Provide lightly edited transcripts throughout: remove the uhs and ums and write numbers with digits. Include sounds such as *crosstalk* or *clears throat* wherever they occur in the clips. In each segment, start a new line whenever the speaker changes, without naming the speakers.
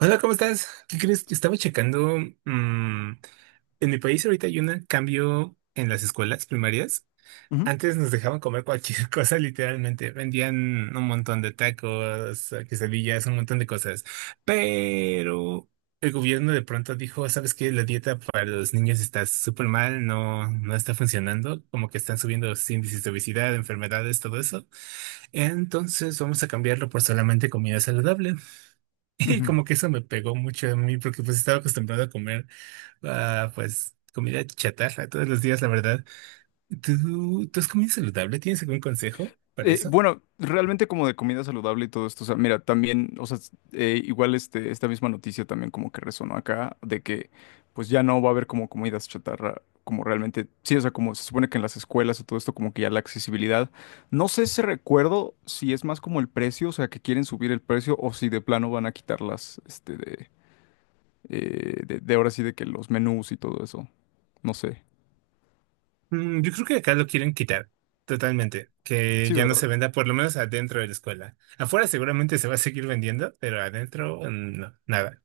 Hola, ¿cómo estás? ¿Qué crees? Estaba checando. mm, en mi país ahorita hay un cambio en las escuelas primarias.
Ujú,
Antes nos dejaban comer cualquier *laughs* cosa, literalmente. Vendían un montón de tacos, quesadillas, un montón de cosas. Pero el gobierno de pronto dijo, ¿sabes qué? La dieta para los niños está súper mal, no, no está funcionando. Como que están subiendo los índices de obesidad, enfermedades, todo eso. Entonces vamos a cambiarlo por solamente comida saludable. Y
ujú.
como que eso me pegó mucho a mí porque pues estaba acostumbrado a comer pues comida chatarra todos los días, la verdad. ¿Tú has comido saludable? ¿Tienes algún consejo para
Eh,
eso?
bueno, realmente como de comida saludable y todo esto, o sea, mira, también, o sea, igual este, esta misma noticia también como que resonó acá, de que pues ya no va a haber como comidas chatarra, como realmente, sí, o sea, como se supone que en las escuelas y todo esto, como que ya la accesibilidad, no sé si recuerdo si es más como el precio, o sea, que quieren subir el precio o si de plano van a quitarlas, este, de ahora sí de que los menús y todo eso, no sé.
Mm, yo creo que acá lo quieren quitar totalmente, que
Sí,
ya no se
¿verdad?
venda por lo menos adentro de la escuela. Afuera seguramente se va a seguir vendiendo, pero adentro no, nada.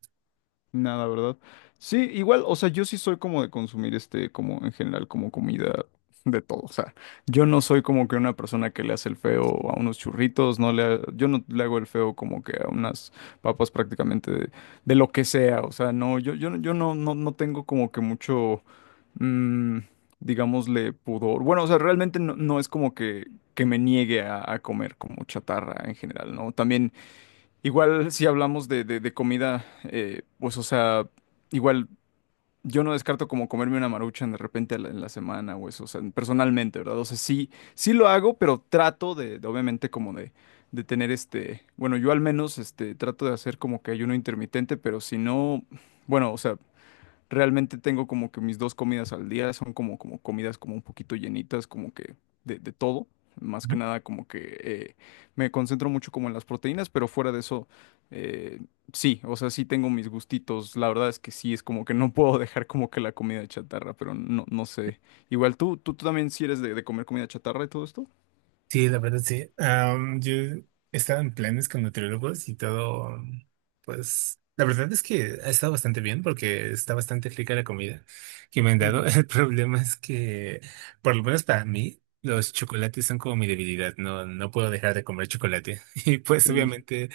Nada, ¿verdad? Sí, igual, o sea, yo sí soy como de consumir este, como en general, como comida de todo. O sea, yo no soy como que una persona que le hace el feo a unos churritos, yo no le hago el feo como que a unas papas prácticamente de lo que sea. O sea, no, no- yo no tengo como que mucho, mm, digámosle, pudor. Bueno, o sea, realmente no es como que me niegue a comer como chatarra en general, ¿no? También. Igual si hablamos de comida, pues o sea, igual yo no descarto como comerme una maruchan de repente en la semana o eso, o sea, personalmente, ¿verdad? O sea, sí, sí lo hago, pero trato de, obviamente como de tener este, bueno, yo al menos este, trato de hacer como que ayuno intermitente, pero si no, bueno, o sea, realmente tengo como que mis dos comidas al día son como, como comidas como un poquito llenitas, como que de todo. Más que nada como que me concentro mucho como en las proteínas, pero fuera de eso, eh, sí, o sea, sí tengo mis gustitos. La verdad es que sí, es como que no *laughs* puedo dejar como que la comida chatarra, pero no, no sé. Igual tú también sí eres de comer comida chatarra y todo esto.
Sí, la verdad sí. Yo estaba en planes con nutriólogos y todo, pues la verdad es que ha estado bastante bien porque está bastante rica la comida que me han dado. *laughs*
Ujú.
El problema es que, por lo menos para mí, los chocolates son como mi debilidad. No, no puedo dejar de comer chocolate. *laughs* Y pues
Sí.
obviamente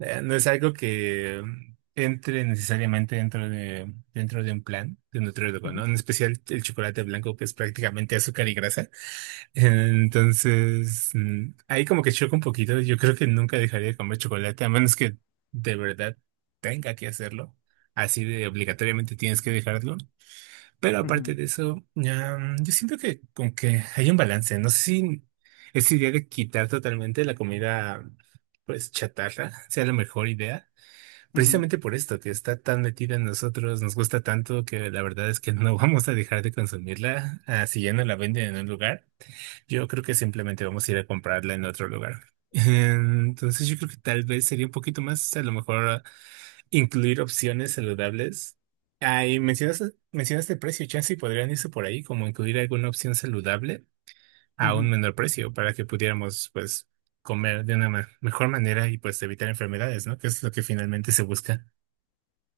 no es algo que entre necesariamente dentro de un plan de nutriólogo,
Ujú,
¿no? En especial el chocolate blanco que es prácticamente azúcar y grasa. Entonces, ahí como que choca un poquito. Yo creo que nunca dejaría de comer chocolate, a menos que de verdad tenga que hacerlo. Así de obligatoriamente tienes que dejarlo. Pero aparte de eso, ya, yo siento que con que hay un balance. No sé si esa idea de quitar totalmente la comida, pues chatarra, *laughs* sea la mejor idea.
ujú,
Precisamente por esto, que está tan metida en nosotros, nos gusta tanto que la verdad es que no *laughs* vamos a dejar de consumirla, así ya no la venden en un lugar. Yo creo que simplemente vamos a ir a comprarla en otro lugar. *laughs* Entonces yo creo que tal vez sería un poquito más, a lo mejor, incluir opciones saludables. Ah, y mencionaste el precio, chance y podrían irse por ahí, como incluir alguna opción saludable a un
Ujú.
menor precio para que pudiéramos, pues, comer de una mejor manera y pues evitar enfermedades, ¿no? Que es lo que finalmente se busca.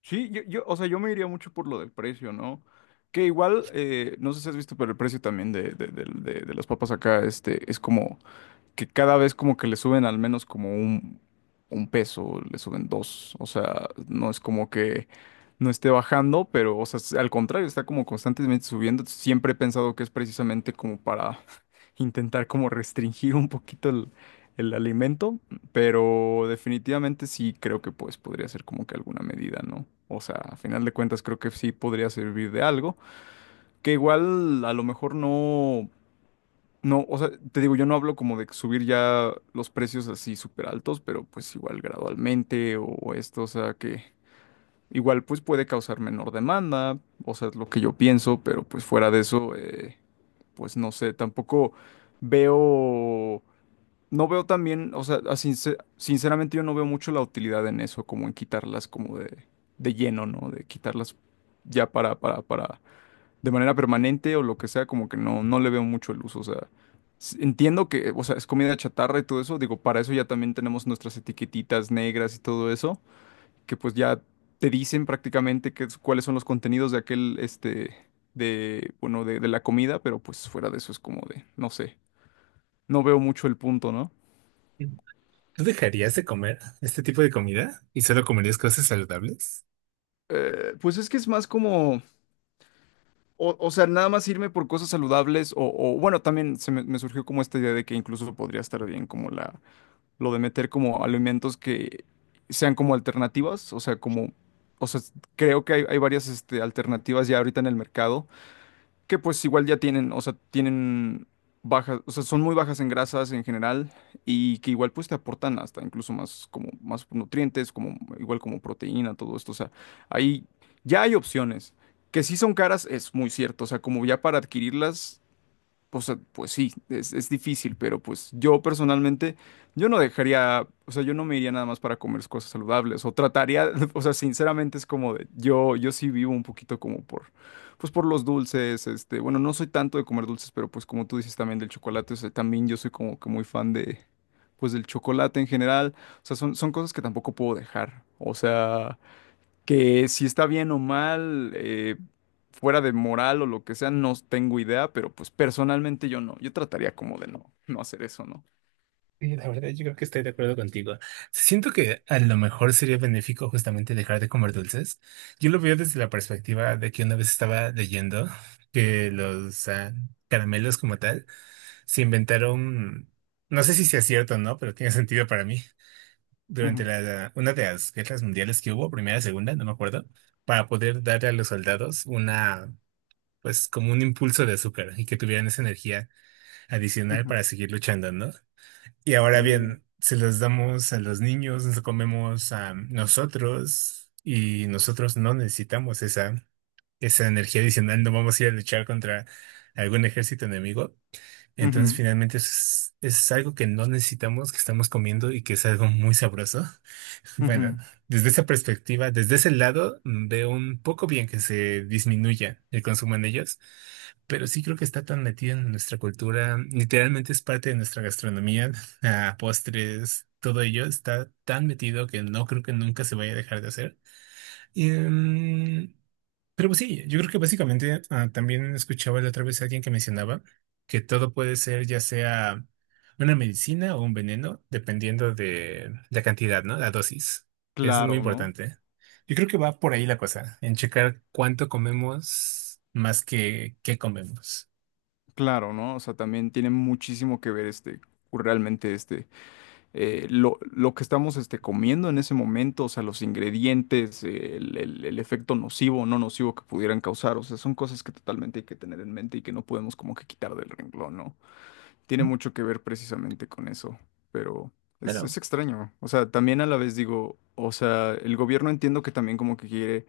Sí, o sea, yo me iría mucho por lo del precio, ¿no? Que igual, no sé si has visto, pero el precio también de las papas acá, este, es como que cada vez como que le suben al menos como un peso, le suben dos. O sea, no es como que no esté bajando, pero, o sea, al contrario, está como constantemente subiendo. Siempre he pensado que es precisamente como para *laughs* intentar como restringir un poquito el alimento, pero definitivamente sí creo que pues podría ser como que alguna medida, ¿no? O sea, a final de cuentas creo que sí podría servir de algo, que igual a lo mejor no. No, o sea, te digo, yo no hablo como de subir ya los precios así súper altos, pero pues igual gradualmente o esto, o sea, que igual pues puede causar menor demanda, o sea, es lo que yo pienso, pero pues fuera de eso, pues no sé, tampoco veo, no veo también, o sea, a sinceramente yo no veo mucho la utilidad en eso, como en quitarlas como de lleno, ¿no? De quitarlas ya para de manera permanente o lo que sea, como que no, no le veo mucho el uso. O sea, entiendo que, o sea, es comida chatarra y todo eso. Digo, para eso ya también tenemos nuestras etiquetitas negras y todo eso, que pues ya te dicen prácticamente cuáles son los contenidos de aquel, este, de, bueno, de la comida, pero pues fuera de eso es como de, no sé, no veo mucho el punto, ¿no?
¿Tú dejarías de comer este tipo de comida y solo comerías cosas saludables?
Pues es que es más como... O, o sea, nada más irme por cosas saludables o, bueno, también se me, me surgió como esta idea de que incluso podría estar bien como la, lo de meter como alimentos que sean como alternativas, o sea, como, o sea, creo que hay varias este, alternativas ya ahorita en el mercado, que pues igual ya tienen, o sea, tienen bajas, o sea, son muy bajas en grasas en general y que igual pues te aportan hasta incluso más como más nutrientes, como igual como proteína, todo esto, o sea, ahí ya hay opciones. Que sí son caras, es muy cierto, o sea, como ya para adquirirlas o sea, pues sí, es difícil, pero pues yo personalmente, yo no dejaría, o sea, yo no me iría nada más para comer cosas saludables, o trataría, *laughs* o sea, sinceramente es como de, yo sí vivo un poquito como por, pues por los dulces, este, bueno, no soy tanto de comer dulces, pero pues como tú dices también del chocolate, o sea, también yo soy como que muy fan de, pues del chocolate en general, o sea, son, son cosas que tampoco puedo dejar, o sea que si está bien o mal, fuera de moral o lo que sea, no tengo idea, pero pues personalmente yo no, yo trataría como de no, no hacer eso, ¿no?
Sí, la verdad, yo creo que estoy de acuerdo contigo. Siento que a lo mejor sería benéfico justamente dejar de comer dulces. Yo lo veo desde la perspectiva de que una vez estaba leyendo que los caramelos como tal se inventaron, no sé si sea cierto o no, pero tiene sentido para mí, durante
Ujú,
una de las guerras mundiales que hubo, primera, segunda, no me acuerdo, para poder darle a los soldados una, pues como un impulso de azúcar y que tuvieran esa energía adicional
ujú,
para seguir luchando, ¿no? Y ahora
Uh.
bien, se los damos a los niños, nos lo comemos a nosotros y nosotros no necesitamos esa energía adicional, no vamos a ir a luchar contra algún ejército enemigo. Entonces,
Ujú,
finalmente es algo que no necesitamos, que estamos comiendo y que es algo muy sabroso. *laughs* Bueno,
ujú.
desde esa perspectiva, desde ese lado, veo un poco bien que se disminuya el consumo en ellos, pero sí creo que está tan metido en nuestra cultura, literalmente es parte de nuestra gastronomía, *laughs* ah, postres, todo ello está tan metido que no creo que nunca se vaya a dejar de hacer. Em, pero pues sí, yo creo que básicamente también escuchaba la otra vez a alguien que mencionaba que todo puede ser ya sea una medicina o un veneno, dependiendo de la cantidad, ¿no? La dosis, que eso es muy
Claro, ¿no?
importante. Yo creo que va por ahí la cosa, en checar cuánto comemos más que qué comemos.
Claro, ¿no? O sea, también tiene muchísimo que ver este, realmente este, lo que estamos este, comiendo en ese momento, o sea, los ingredientes, el, el efecto nocivo o no nocivo que pudieran causar, o sea, son cosas que totalmente hay que tener en mente y que no podemos como que quitar del renglón, ¿no? Tiene mucho que ver precisamente con eso, pero
Pero
es extraño. O sea, también a la vez digo, o sea, el gobierno entiendo que también como que quiere,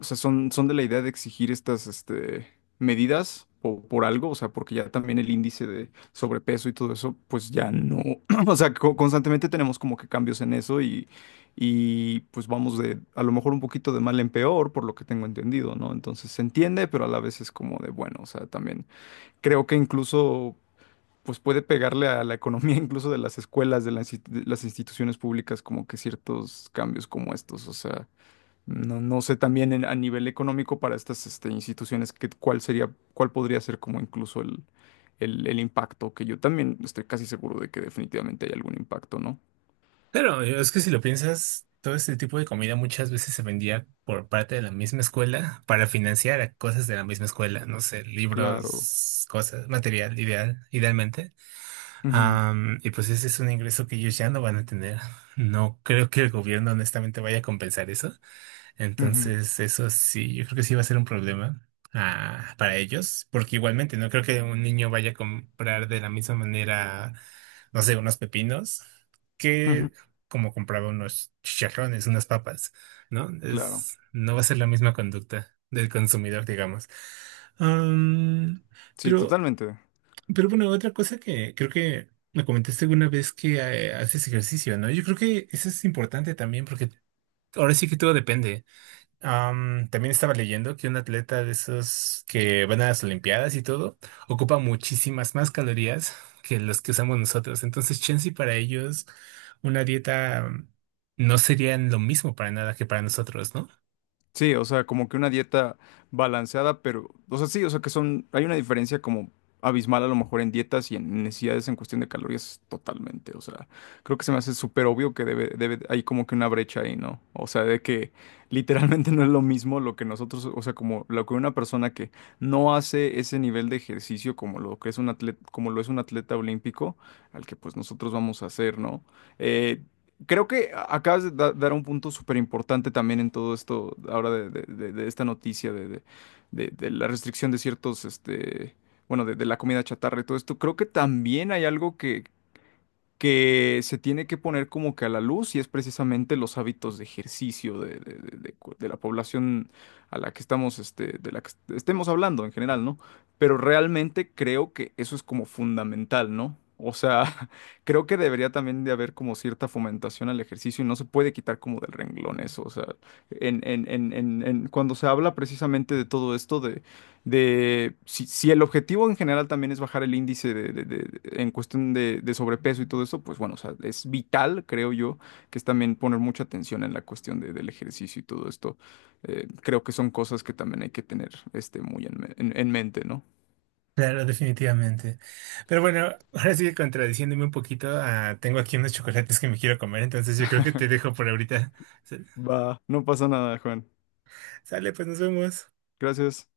o sea, son, son de la idea de exigir estas, este, medidas por, algo, o sea, porque ya también el índice de sobrepeso y todo eso, pues ya no, *clears throat* o sea, constantemente tenemos como que cambios en eso y pues vamos de, a lo mejor un poquito de mal en peor, por lo que tengo entendido, ¿no? Entonces se entiende, pero a la vez es como de, bueno, o sea, también creo que incluso pues puede pegarle a la economía *laughs* incluso de las escuelas, de las, de las instituciones públicas, como que ciertos cambios como estos. O sea, no, no sé también a nivel económico para estas este, instituciones que, cuál sería, cuál podría ser como incluso el, el impacto, que yo también estoy casi seguro de que definitivamente hay algún impacto, ¿no?
Pero es que si lo piensas, todo este tipo de comida muchas veces se vendía por parte de la misma escuela para financiar a cosas de la misma escuela, no sé,
Claro.
libros, cosas, material, ideal, idealmente.
Ujú,
Y pues ese es un ingreso que ellos ya no van a tener. No creo que el gobierno honestamente vaya a compensar eso.
ujú,
Entonces, eso sí, yo creo que sí va a ser un problema para ellos, porque igualmente no creo que un niño vaya a comprar de la misma manera, no sé, unos pepinos
Ujú.
que como compraba unos chicharrones, unas papas, ¿no?
Claro.
Es, no va a ser la misma conducta del consumidor, digamos. Am,
Sí,
pero,
totalmente.
pero bueno, otra cosa que creo que me comentaste alguna vez que haces ejercicio, ¿no? Yo creo que eso es importante también porque ahora sí que todo depende. También estaba leyendo que un atleta de esos que van a las Olimpiadas y todo ocupa muchísimas más calorías que los que usamos nosotros. Entonces, chance y para ellos una dieta no sería lo mismo para nada que para nosotros, ¿no?
Sí, o sea, como que una dieta balanceada, pero, o sea, sí, o sea, que son, hay una diferencia como abismal a lo mejor en dietas y en necesidades en cuestión de calorías totalmente, o sea, creo que se me hace súper obvio que debe, hay como que una brecha ahí, ¿no? O sea, de que *laughs* literalmente no es lo mismo lo que nosotros, o sea, como lo que una persona que no hace ese nivel de ejercicio como lo que es un atleta, como lo es un atleta olímpico, al que pues nosotros vamos a hacer, ¿no? Eh, creo que acabas de dar un punto súper importante también en todo esto, ahora de, de esta noticia de, de la restricción de ciertos, este, bueno, de la comida chatarra y todo esto. Creo que también hay algo que se tiene que poner como que a la luz y es precisamente los hábitos de ejercicio de, de la población a la que estamos, este, de la que estemos hablando en general, ¿no? Pero realmente creo que eso es como fundamental, ¿no? O sea, *laughs* creo que debería también de haber como cierta fomentación al ejercicio y no se puede quitar como del renglón eso. O sea, cuando se habla precisamente de todo esto de si, si el objetivo en general también es bajar el índice de, en cuestión de sobrepeso y todo eso, pues bueno, o sea, es vital, creo yo, que es también poner mucha atención en la cuestión del ejercicio y todo esto. Creo que son cosas que también hay que tener este, muy en, en mente, ¿no?
Claro, definitivamente. Pero bueno, ahora sí que contradiciéndome un poquito, tengo aquí unos chocolates que me quiero comer, entonces yo creo que te dejo por ahorita.
Va, no pasa nada, Juan.
*laughs* Sale, pues nos vemos.
Gracias.